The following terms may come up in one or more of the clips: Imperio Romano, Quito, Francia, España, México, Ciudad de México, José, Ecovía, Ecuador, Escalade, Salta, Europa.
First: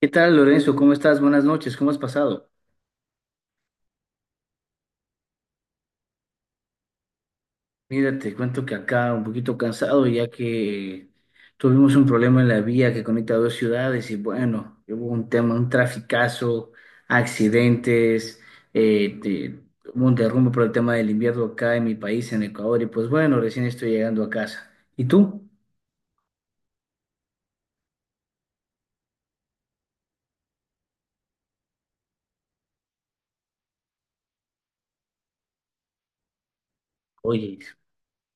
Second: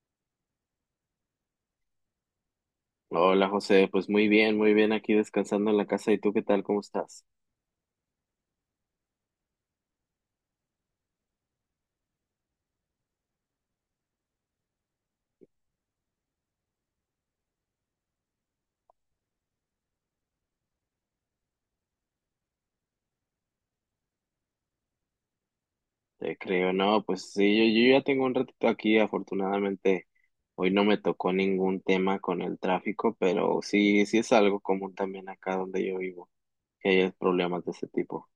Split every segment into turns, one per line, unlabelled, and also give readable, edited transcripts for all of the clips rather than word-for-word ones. ¿Qué tal, Lorenzo? ¿Cómo estás? Buenas noches, ¿cómo has pasado?
Hola José, pues muy bien aquí descansando en la casa. ¿Y tú qué tal? ¿Cómo estás?
Mira, te cuento que acá un poquito cansado ya que tuvimos un problema en la vía que conecta dos ciudades y bueno, hubo un tema, un traficazo, accidentes, eh, de- hubo un derrumbe por el tema del invierno acá en mi país, en Ecuador, y pues bueno, recién estoy llegando a casa. ¿Y tú?
Te creo, no, pues sí, yo ya tengo un ratito aquí. Afortunadamente, hoy no me tocó ningún tema con el tráfico, pero sí, sí es algo común también acá donde yo vivo, que hay
Oye.
problemas de ese tipo.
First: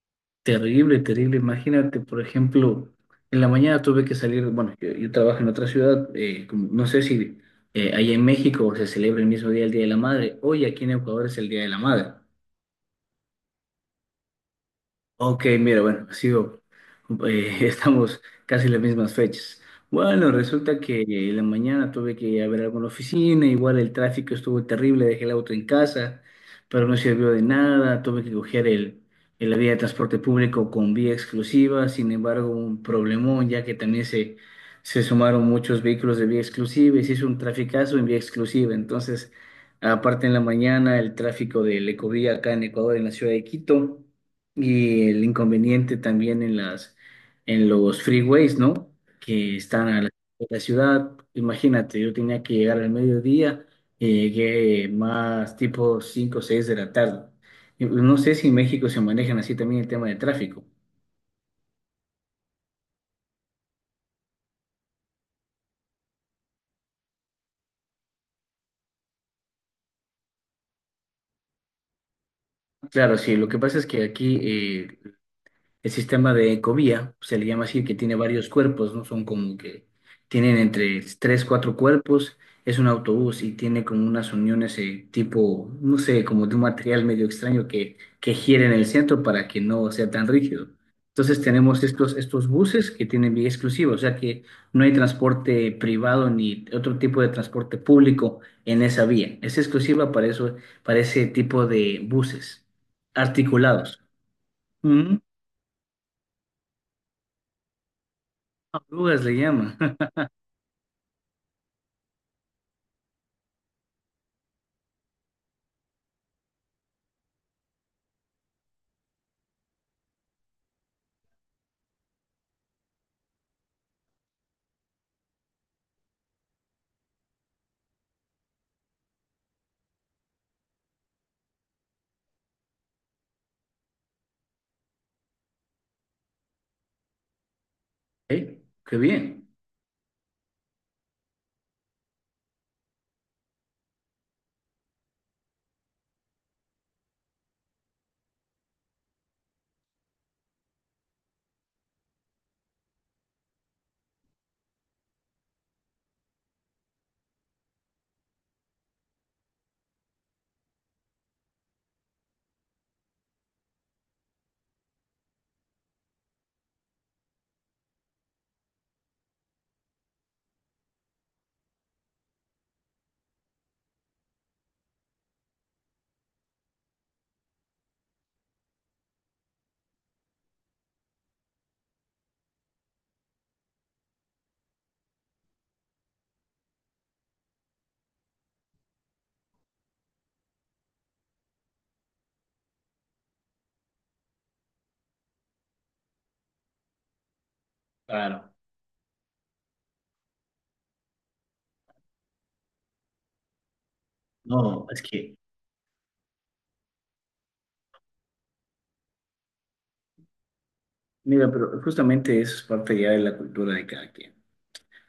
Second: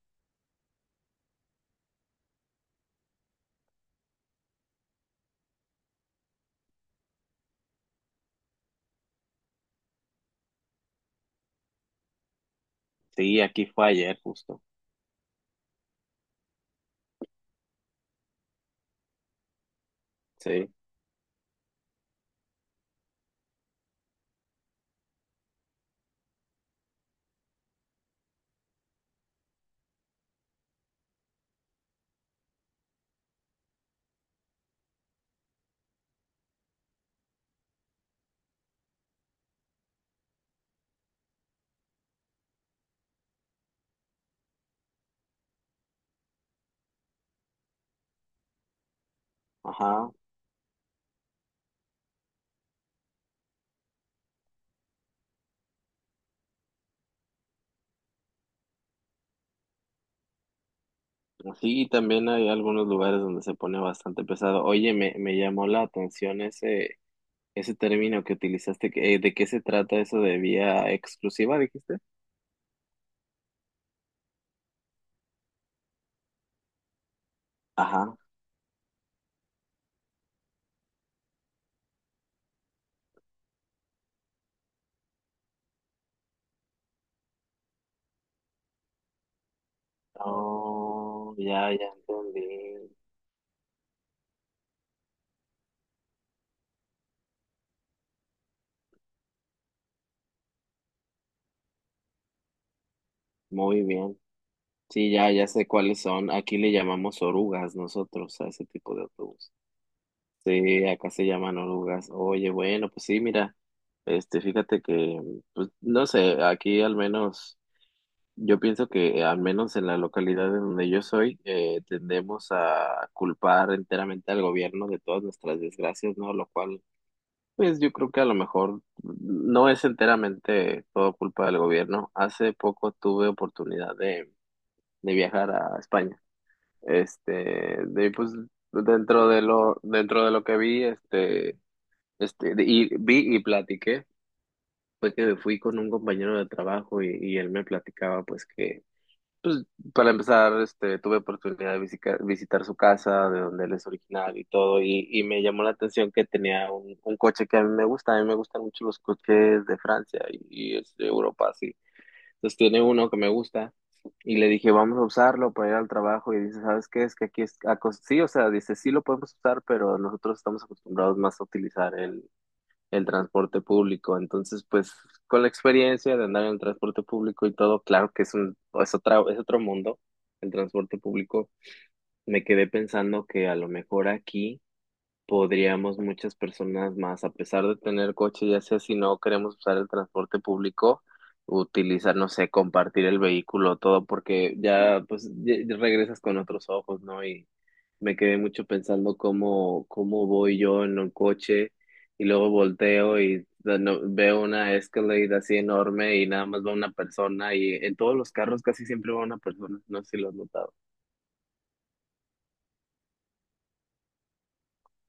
Terrible, terrible. Imagínate, por ejemplo, en la mañana tuve que salir, bueno, yo trabajo en otra ciudad, no sé si allá en México se celebra el mismo día el Día de la Madre, hoy aquí en Ecuador es el Día de la Madre.
Sí, aquí fue ayer justo.
Ok, mira, bueno, sigo. Estamos casi en las mismas fechas. Bueno,
Sí,
resulta que en la mañana tuve que ir a ver algo en la oficina, igual el tráfico estuvo terrible, dejé el auto en casa, pero no sirvió de nada, tuve que coger la vía de transporte público con vía exclusiva, sin embargo, un problemón, ya que también se sumaron muchos vehículos de vía exclusiva y se hizo un traficazo en vía exclusiva. Entonces, aparte en la mañana, el tráfico del Ecovía acá en Ecuador, en la ciudad de Quito. Y el inconveniente también en en los freeways, ¿no? Que están a
ajá.
de la ciudad. Imagínate, yo tenía que llegar al mediodía y llegué más tipo 5 o 6 de la tarde. Y pues, no sé si en México se manejan así también el tema de tráfico.
Sí, y también hay algunos lugares donde se pone bastante pesado. Oye, me llamó la atención ese término que utilizaste. ¿De qué se trata eso de vía exclusiva, dijiste?
Claro, sí, lo que pasa es que aquí el sistema de ecovía se le llama así, que tiene
Ajá.
varios cuerpos, ¿no? Son como que tienen entre tres, cuatro cuerpos. Es un autobús y tiene como unas uniones tipo, no sé, como de un material medio extraño que gira en el centro para que no sea tan rígido.
Oh,
Entonces
ya,
tenemos
ya entendí.
estos buses que tienen vía exclusiva, o sea que no hay transporte privado ni otro tipo de transporte público en esa vía. Es exclusiva para eso, para ese tipo de buses
Muy
articulados.
bien. Sí, ya, ya sé cuáles son. Aquí le llamamos orugas nosotros a ese tipo de
Rugas le
autobús.
llama.
Sí, acá se llaman orugas. Oye, bueno, pues sí, mira, fíjate que, pues, no sé, aquí al menos, yo pienso que al menos en la localidad de donde yo soy, tendemos a culpar enteramente al gobierno de todas nuestras desgracias, ¿no? Lo cual, pues yo creo que a lo mejor no es enteramente todo culpa del gobierno. Hace poco tuve oportunidad de viajar a España. Este, de pues
¿Eh? Qué bien.
dentro de lo que vi, y vi y platiqué, fue que fui con un compañero de trabajo y, él me platicaba pues que para empezar, tuve oportunidad de visitar su casa, de donde él es originario y todo, y me llamó la atención que tenía un coche que a mí me gusta, a mí me gustan mucho los coches de Francia y es de Europa, sí. Entonces tiene uno que me gusta y le dije, vamos a usarlo para ir al trabajo y dice, ¿sabes qué? Es que aquí es, sí, o sea, dice, sí lo podemos usar, pero nosotros estamos acostumbrados más a utilizar el transporte público. Entonces, pues con la experiencia de andar en el transporte público y todo, claro que es un, es otra, es otro mundo, el transporte público. Me quedé pensando que a lo mejor aquí podríamos muchas personas más, a pesar de tener coche, ya sea si no queremos usar el transporte público, utilizar, no sé, compartir el vehículo, todo, porque ya pues ya regresas con otros ojos, ¿no? Y me quedé
Claro.
mucho pensando cómo voy yo en un coche y luego volteo y veo una
No, es que,
Escalade así enorme y nada más va una persona y en todos los carros casi siempre va una persona, no sé si lo has notado.
mira, pero justamente eso es parte ya de la cultura de cada quien.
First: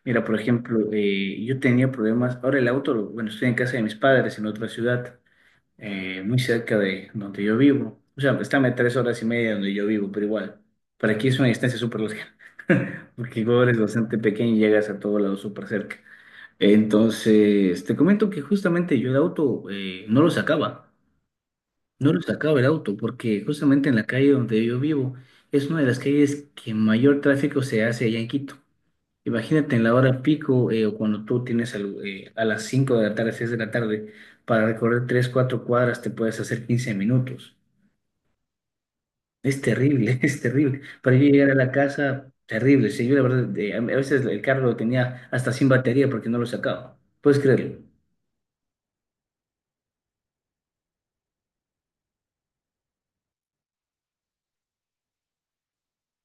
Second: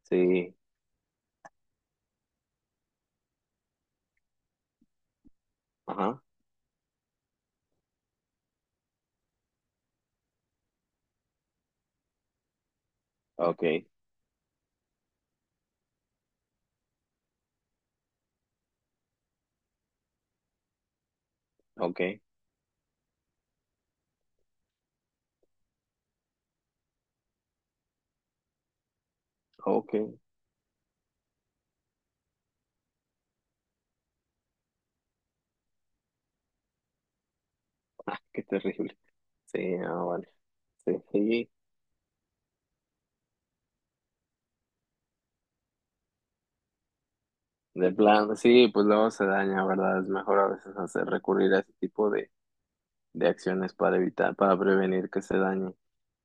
Mira, por
Sí,
ejemplo, yo tenía problemas, ahora el auto, bueno, estoy en casa de mis padres en otra ciudad,
ajá,
muy cerca de donde yo vivo. O sea, pues, están a 3 horas y media de donde yo vivo, pero igual, para aquí es una distancia súper larga, porque Ecuador es
okay,
bastante pequeño y llegas a todo lado súper cerca. Entonces, te comento que justamente yo el auto no lo sacaba. No lo
okay,
sacaba el auto porque justamente en la calle donde yo vivo es una de las calles que mayor tráfico se hace allá en Quito. Imagínate en la
okay,
hora pico o cuando tú tienes a las 5 de la tarde, 6 de la tarde, para recorrer 3, 4 cuadras te puedes hacer 15 minutos.
ah, qué terrible.
Es
Sí, ah,
terrible,
bueno,
es terrible.
sí,
Para yo
sí,
llegar a la casa, terrible. Sí, yo la verdad, a veces el carro lo tenía hasta sin batería porque no lo sacaba. ¿Puedes creerlo?
de plan, sí, pues luego se daña, ¿verdad? Es mejor a veces hacer recurrir a ese tipo de acciones para evitar, para prevenir que se dañe.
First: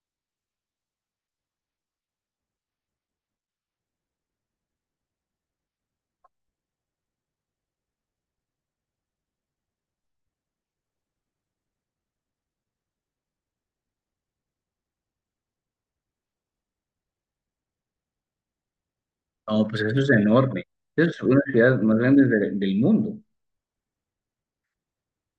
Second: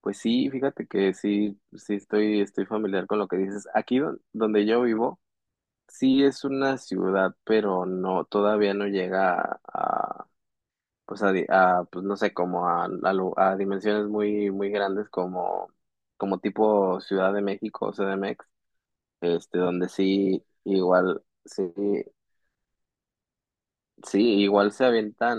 Pues sí, fíjate que sí, sí estoy, estoy familiar con lo que dices. Aquí donde yo vivo, sí es una ciudad, pero no, todavía no llega pues pues no sé, como a dimensiones muy, muy grandes como, como tipo Ciudad de México o CDMX,
No, pues
donde
eso es
sí,
enorme. Eso es
igual,
una
sí.
ciudad más grande del mundo.
Sí, igual se avientan.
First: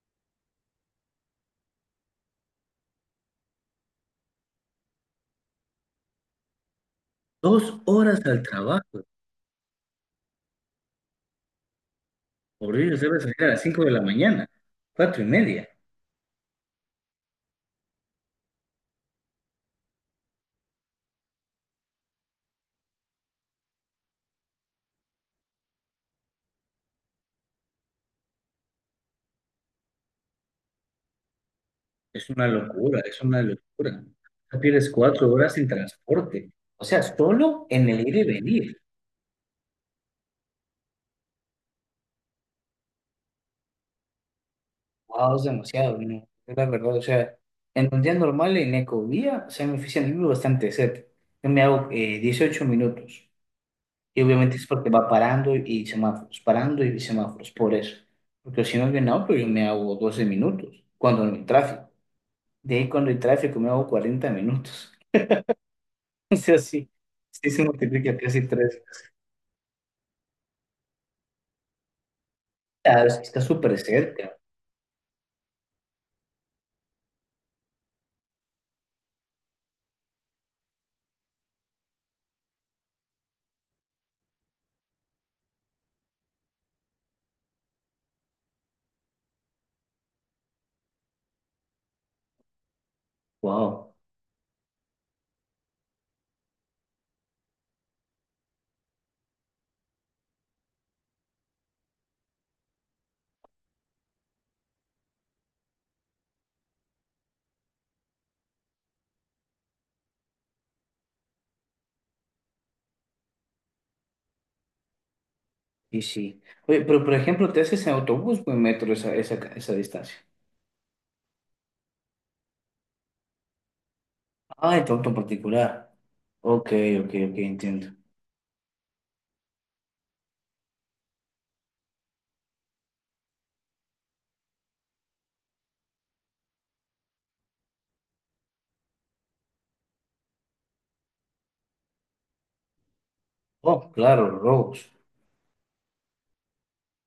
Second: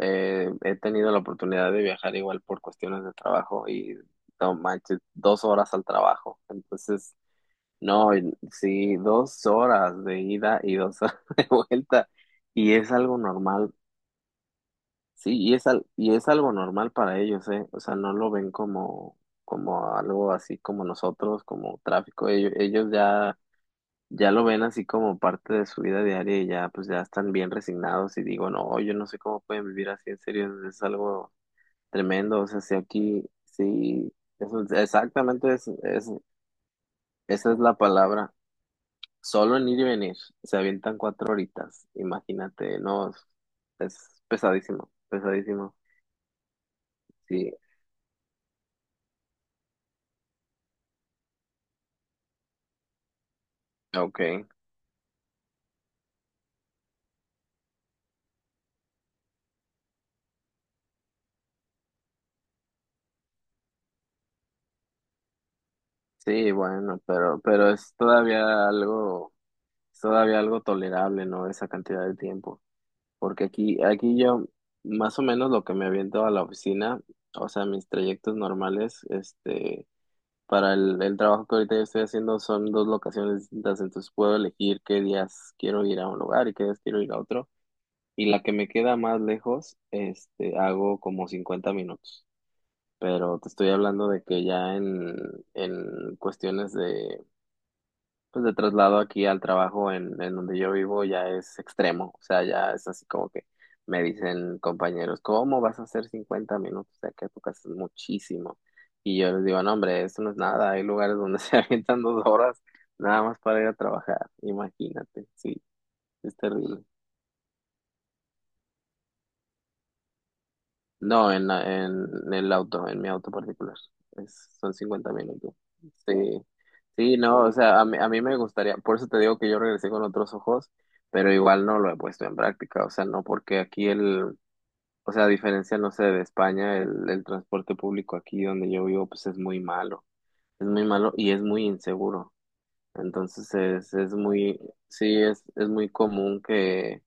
He tenido la oportunidad de viajar igual por cuestiones de trabajo y no manches, dos horas al trabajo. Entonces,
Dos
no,
horas al
sí,
trabajo.
dos horas de ida y dos horas de vuelta. Y es
Morir
algo
debe salir a las
normal,
5 de la mañana, cuatro y
sí, y es,
media.
y es algo normal para ellos, ¿eh? O sea, no lo ven como, como algo así como nosotros, como tráfico. Ellos ya ya lo ven así como parte de su vida diaria y ya pues ya están bien resignados y digo, no, yo no sé cómo pueden vivir así, en serio, es algo
Es
tremendo,
una
o sea, si
locura, es
aquí,
una locura.
sí,
Ya pierdes cuatro
exactamente
horas en transporte. O sea,
esa es
solo
la
en el ir y
palabra,
venir.
solo en ir y venir, se avientan cuatro horitas, imagínate, no, es pesadísimo,
Wow, es
pesadísimo,
demasiado, ¿no? Es la verdad, o sea,
sí,
en un día normal en Ecovía, o sea, me oficina vivo bastante cerca. Yo me hago 18 minutos. Y
okay,
obviamente es porque va parando y semáforos, por eso. Porque si no es bien auto, yo me hago 12 minutos, cuando no hay tráfico. De ahí cuando hay tráfico me hago 40 minutos. O
sí,
sea, sí,
bueno,
sí se
pero
multiplica casi tres veces.
es todavía algo tolerable, ¿no? Esa cantidad de tiempo.
Ah, es que está
Porque
súper
aquí,
cerca.
más o menos lo que me aviento a la oficina, o sea, mis trayectos normales, para el trabajo que ahorita yo estoy haciendo son dos locaciones distintas, entonces puedo elegir qué días quiero ir a un lugar y qué días quiero ir a otro. Y la que me queda más lejos, hago como 50 minutos. Pero te estoy
Wow.
hablando de que ya en cuestiones de pues de traslado aquí al trabajo en donde yo vivo ya es extremo, o sea, ya es así como que me dicen compañeros, ¿cómo vas a hacer 50 minutos de aquí a tu casa? Es muchísimo. Y yo les digo, no, hombre, eso no es nada, hay lugares donde se avientan dos horas nada más para ir a trabajar, imagínate, sí,
Y
es
sí.
terrible.
Oye, pero por ejemplo, ¿te haces en autobús o en metro esa distancia?
No, en el auto, en mi auto particular. Son
Ah, en tu auto
50
en
minutos.
particular.
Sí,
Ok,
sí,
ok,
no, o sea,
entiendo.
a mí me gustaría, por eso te digo que yo regresé con otros ojos, pero igual no lo he puesto en práctica, o sea, no, porque aquí o sea, a diferencia, no sé, de España, el transporte público aquí donde yo vivo, pues es muy malo y es muy inseguro. Entonces
Oh,
es
claro,
muy,
Rose.
sí, es muy común que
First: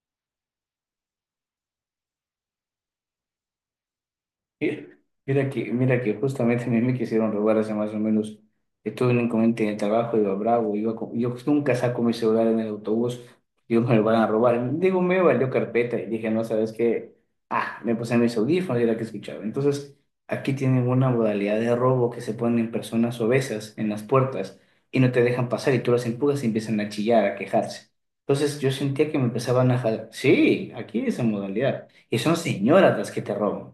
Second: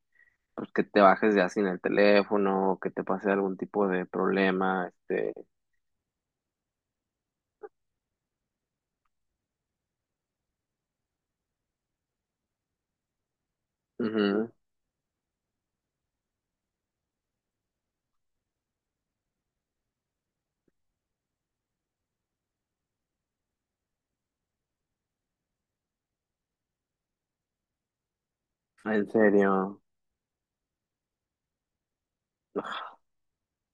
pues que te bajes ya sin el teléfono, que te pase algún tipo de problema,
Eh, Mira que justamente a mí me quisieron robar hace más o menos, estuve en un inconveniente en el trabajo, iba bravo, yo nunca saco mi celular en el autobús, digo, me lo van a
ujú.
robar, digo, me valió carpeta y dije, no, ¿sabes qué? Ah, me puse mis audífonos y era que escuchaba. Entonces, aquí tienen una modalidad de robo que se ponen personas obesas en las puertas y no te dejan pasar y tú las empujas y empiezan a chillar, a quejarse. Entonces, yo
En
sentía que me empezaban a
serio,
jalar, sí, aquí esa modalidad, y son señoras las que te roban,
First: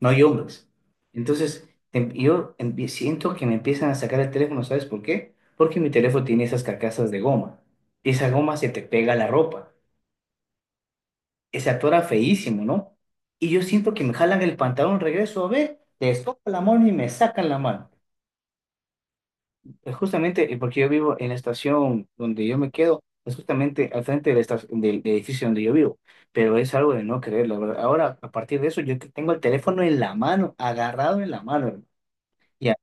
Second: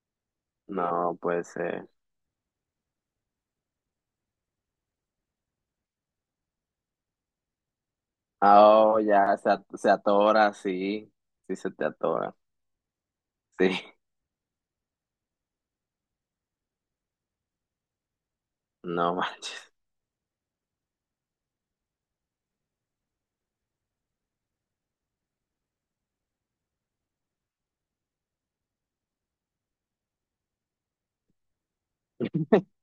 no hay hombres.
no puede
Entonces,
ser.
siento que me empiezan a sacar el teléfono, ¿sabes por qué? Porque mi teléfono tiene esas carcasas de goma. Y esa goma
Ah,
se te
oh,
pega a la
ya se,
ropa.
se atora, sí, sí
Se
se te
atora
atora,
feísimo, ¿no? Y yo
sí,
siento que me jalan el pantalón, regreso a ver, les toco la mano y me sacan la mano.
no manches,
Es justamente porque yo vivo en la estación donde yo me quedo, es justamente al frente de la del edificio donde yo vivo. Pero es algo de no creer, la verdad. Ahora, a partir de eso, yo tengo el teléfono en la mano, agarrado en la mano, hermano.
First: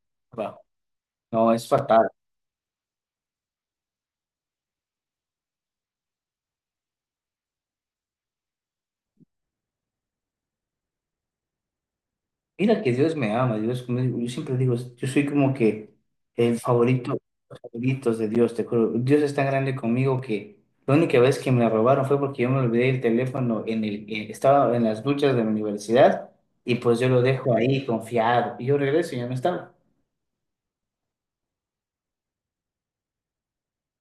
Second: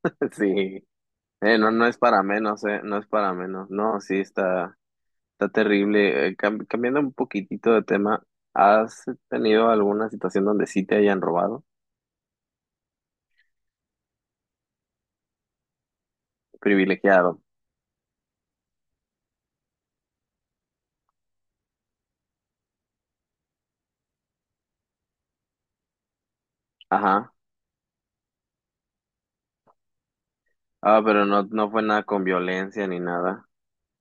Ya,
sí.
no, es
No, no es
fatal.
para menos, no es para menos, no, sí, está, está terrible. Cambiando un poquitito de tema, ¿has tenido alguna situación donde sí te hayan robado?
Mira que Dios me ama, Dios, yo siempre digo, yo soy como que el favorito,
Privilegiado,
los favoritos de Dios, te juro. Dios es tan grande conmigo que la única vez que me la robaron fue porque yo me olvidé el teléfono en el, estaba en las duchas de mi universidad y pues yo lo
ajá,
dejo ahí confiado y yo regreso y ya no estaba.
ah, pero no, no fue nada con violencia ni nada.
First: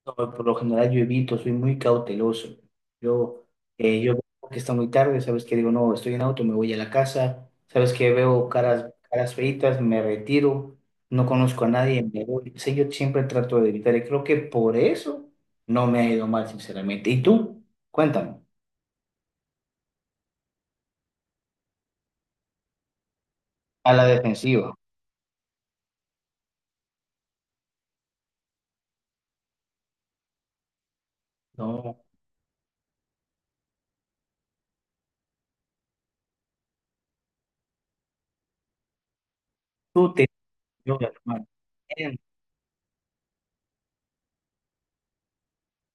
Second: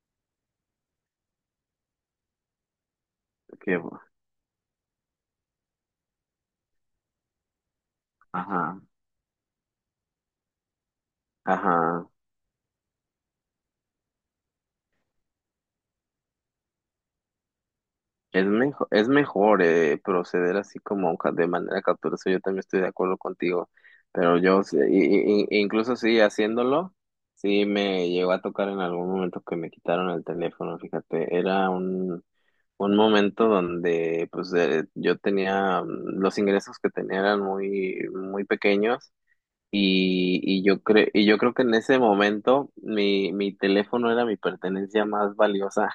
No, por lo general yo evito, soy muy cauteloso. Yo,
Que,
yo veo que está muy tarde, ¿sabes que Digo, no, estoy en auto, me voy a la casa, ¿sabes que Veo
ajá,
caras, caras feitas, me retiro, no conozco a nadie,
ajá.
me voy. Sí, yo siempre trato de evitar y creo que por eso no me ha ido mal, sinceramente. ¿Y tú? Cuéntame.
Es mejor proceder así como de manera cautelosa. Yo también estoy de acuerdo contigo,
A la
pero yo,
defensiva.
incluso sí, haciéndolo, sí me llegó a tocar en algún momento que me quitaron el teléfono, fíjate, era
No,
un momento donde pues yo tenía, los ingresos que tenía eran muy, muy pequeños.
tú te...
Y yo
Yo,
cre y yo
hermano,
creo que en ese
bien,
momento mi teléfono era mi pertenencia más valiosa.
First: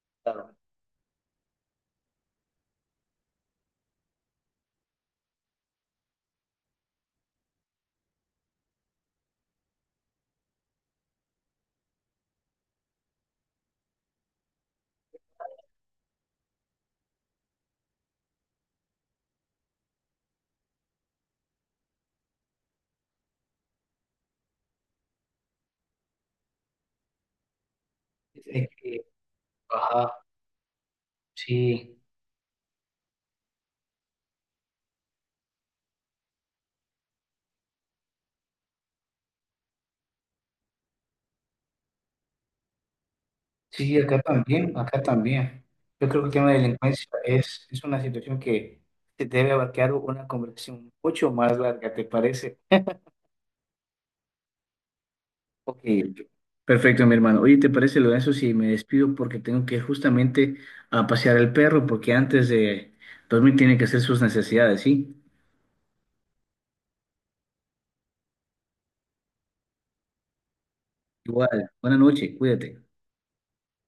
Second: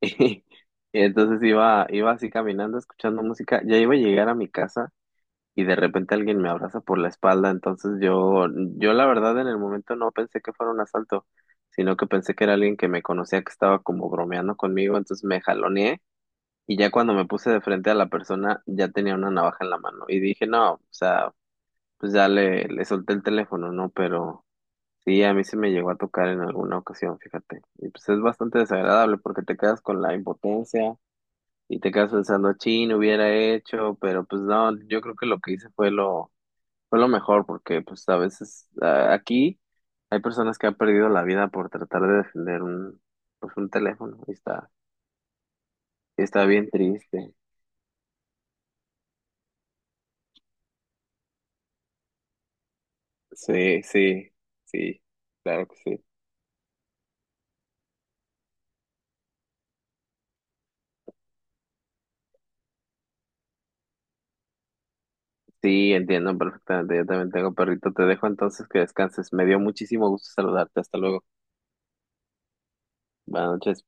claro.
Y entonces iba, iba así caminando, escuchando música, ya iba a llegar a mi casa y de repente alguien me abraza por la espalda, entonces yo la verdad en el momento no pensé que fuera un asalto, sino que pensé que era alguien que me conocía, que estaba como bromeando conmigo, entonces me jaloneé y ya cuando me puse de frente a la persona ya tenía una navaja en la mano y dije, no, o sea, pues ya le solté el teléfono, ¿no? Pero... Sí, a mí se me llegó a tocar en alguna ocasión, fíjate. Y pues es bastante
Es que,
desagradable porque te quedas con
ajá,
la impotencia, y te
sí.
quedas pensando, chin, hubiera hecho, pero pues no, yo creo que lo que hice fue fue lo mejor, porque pues a veces ah, aquí hay personas que han perdido la vida por tratar de defender un, pues un
Sí,
teléfono,
acá también, acá también. Yo creo
y
que el
está
tema de la
bien
delincuencia
triste.
es una situación que te debe abarcar una conversación mucho más larga, ¿te parece?
Sí, sí, sí, claro que
Ok,
sí.
perfecto, mi hermano. Oye, ¿te parece, Lorenzo, si me despido porque tengo que ir justamente a pasear al perro porque antes de dormir tiene que hacer sus necesidades, sí?
Sí, entiendo perfectamente, yo también tengo perrito, te dejo entonces que descanses. Me dio muchísimo gusto saludarte, hasta luego.
Igual, buena noche, cuídate.
Buenas noches.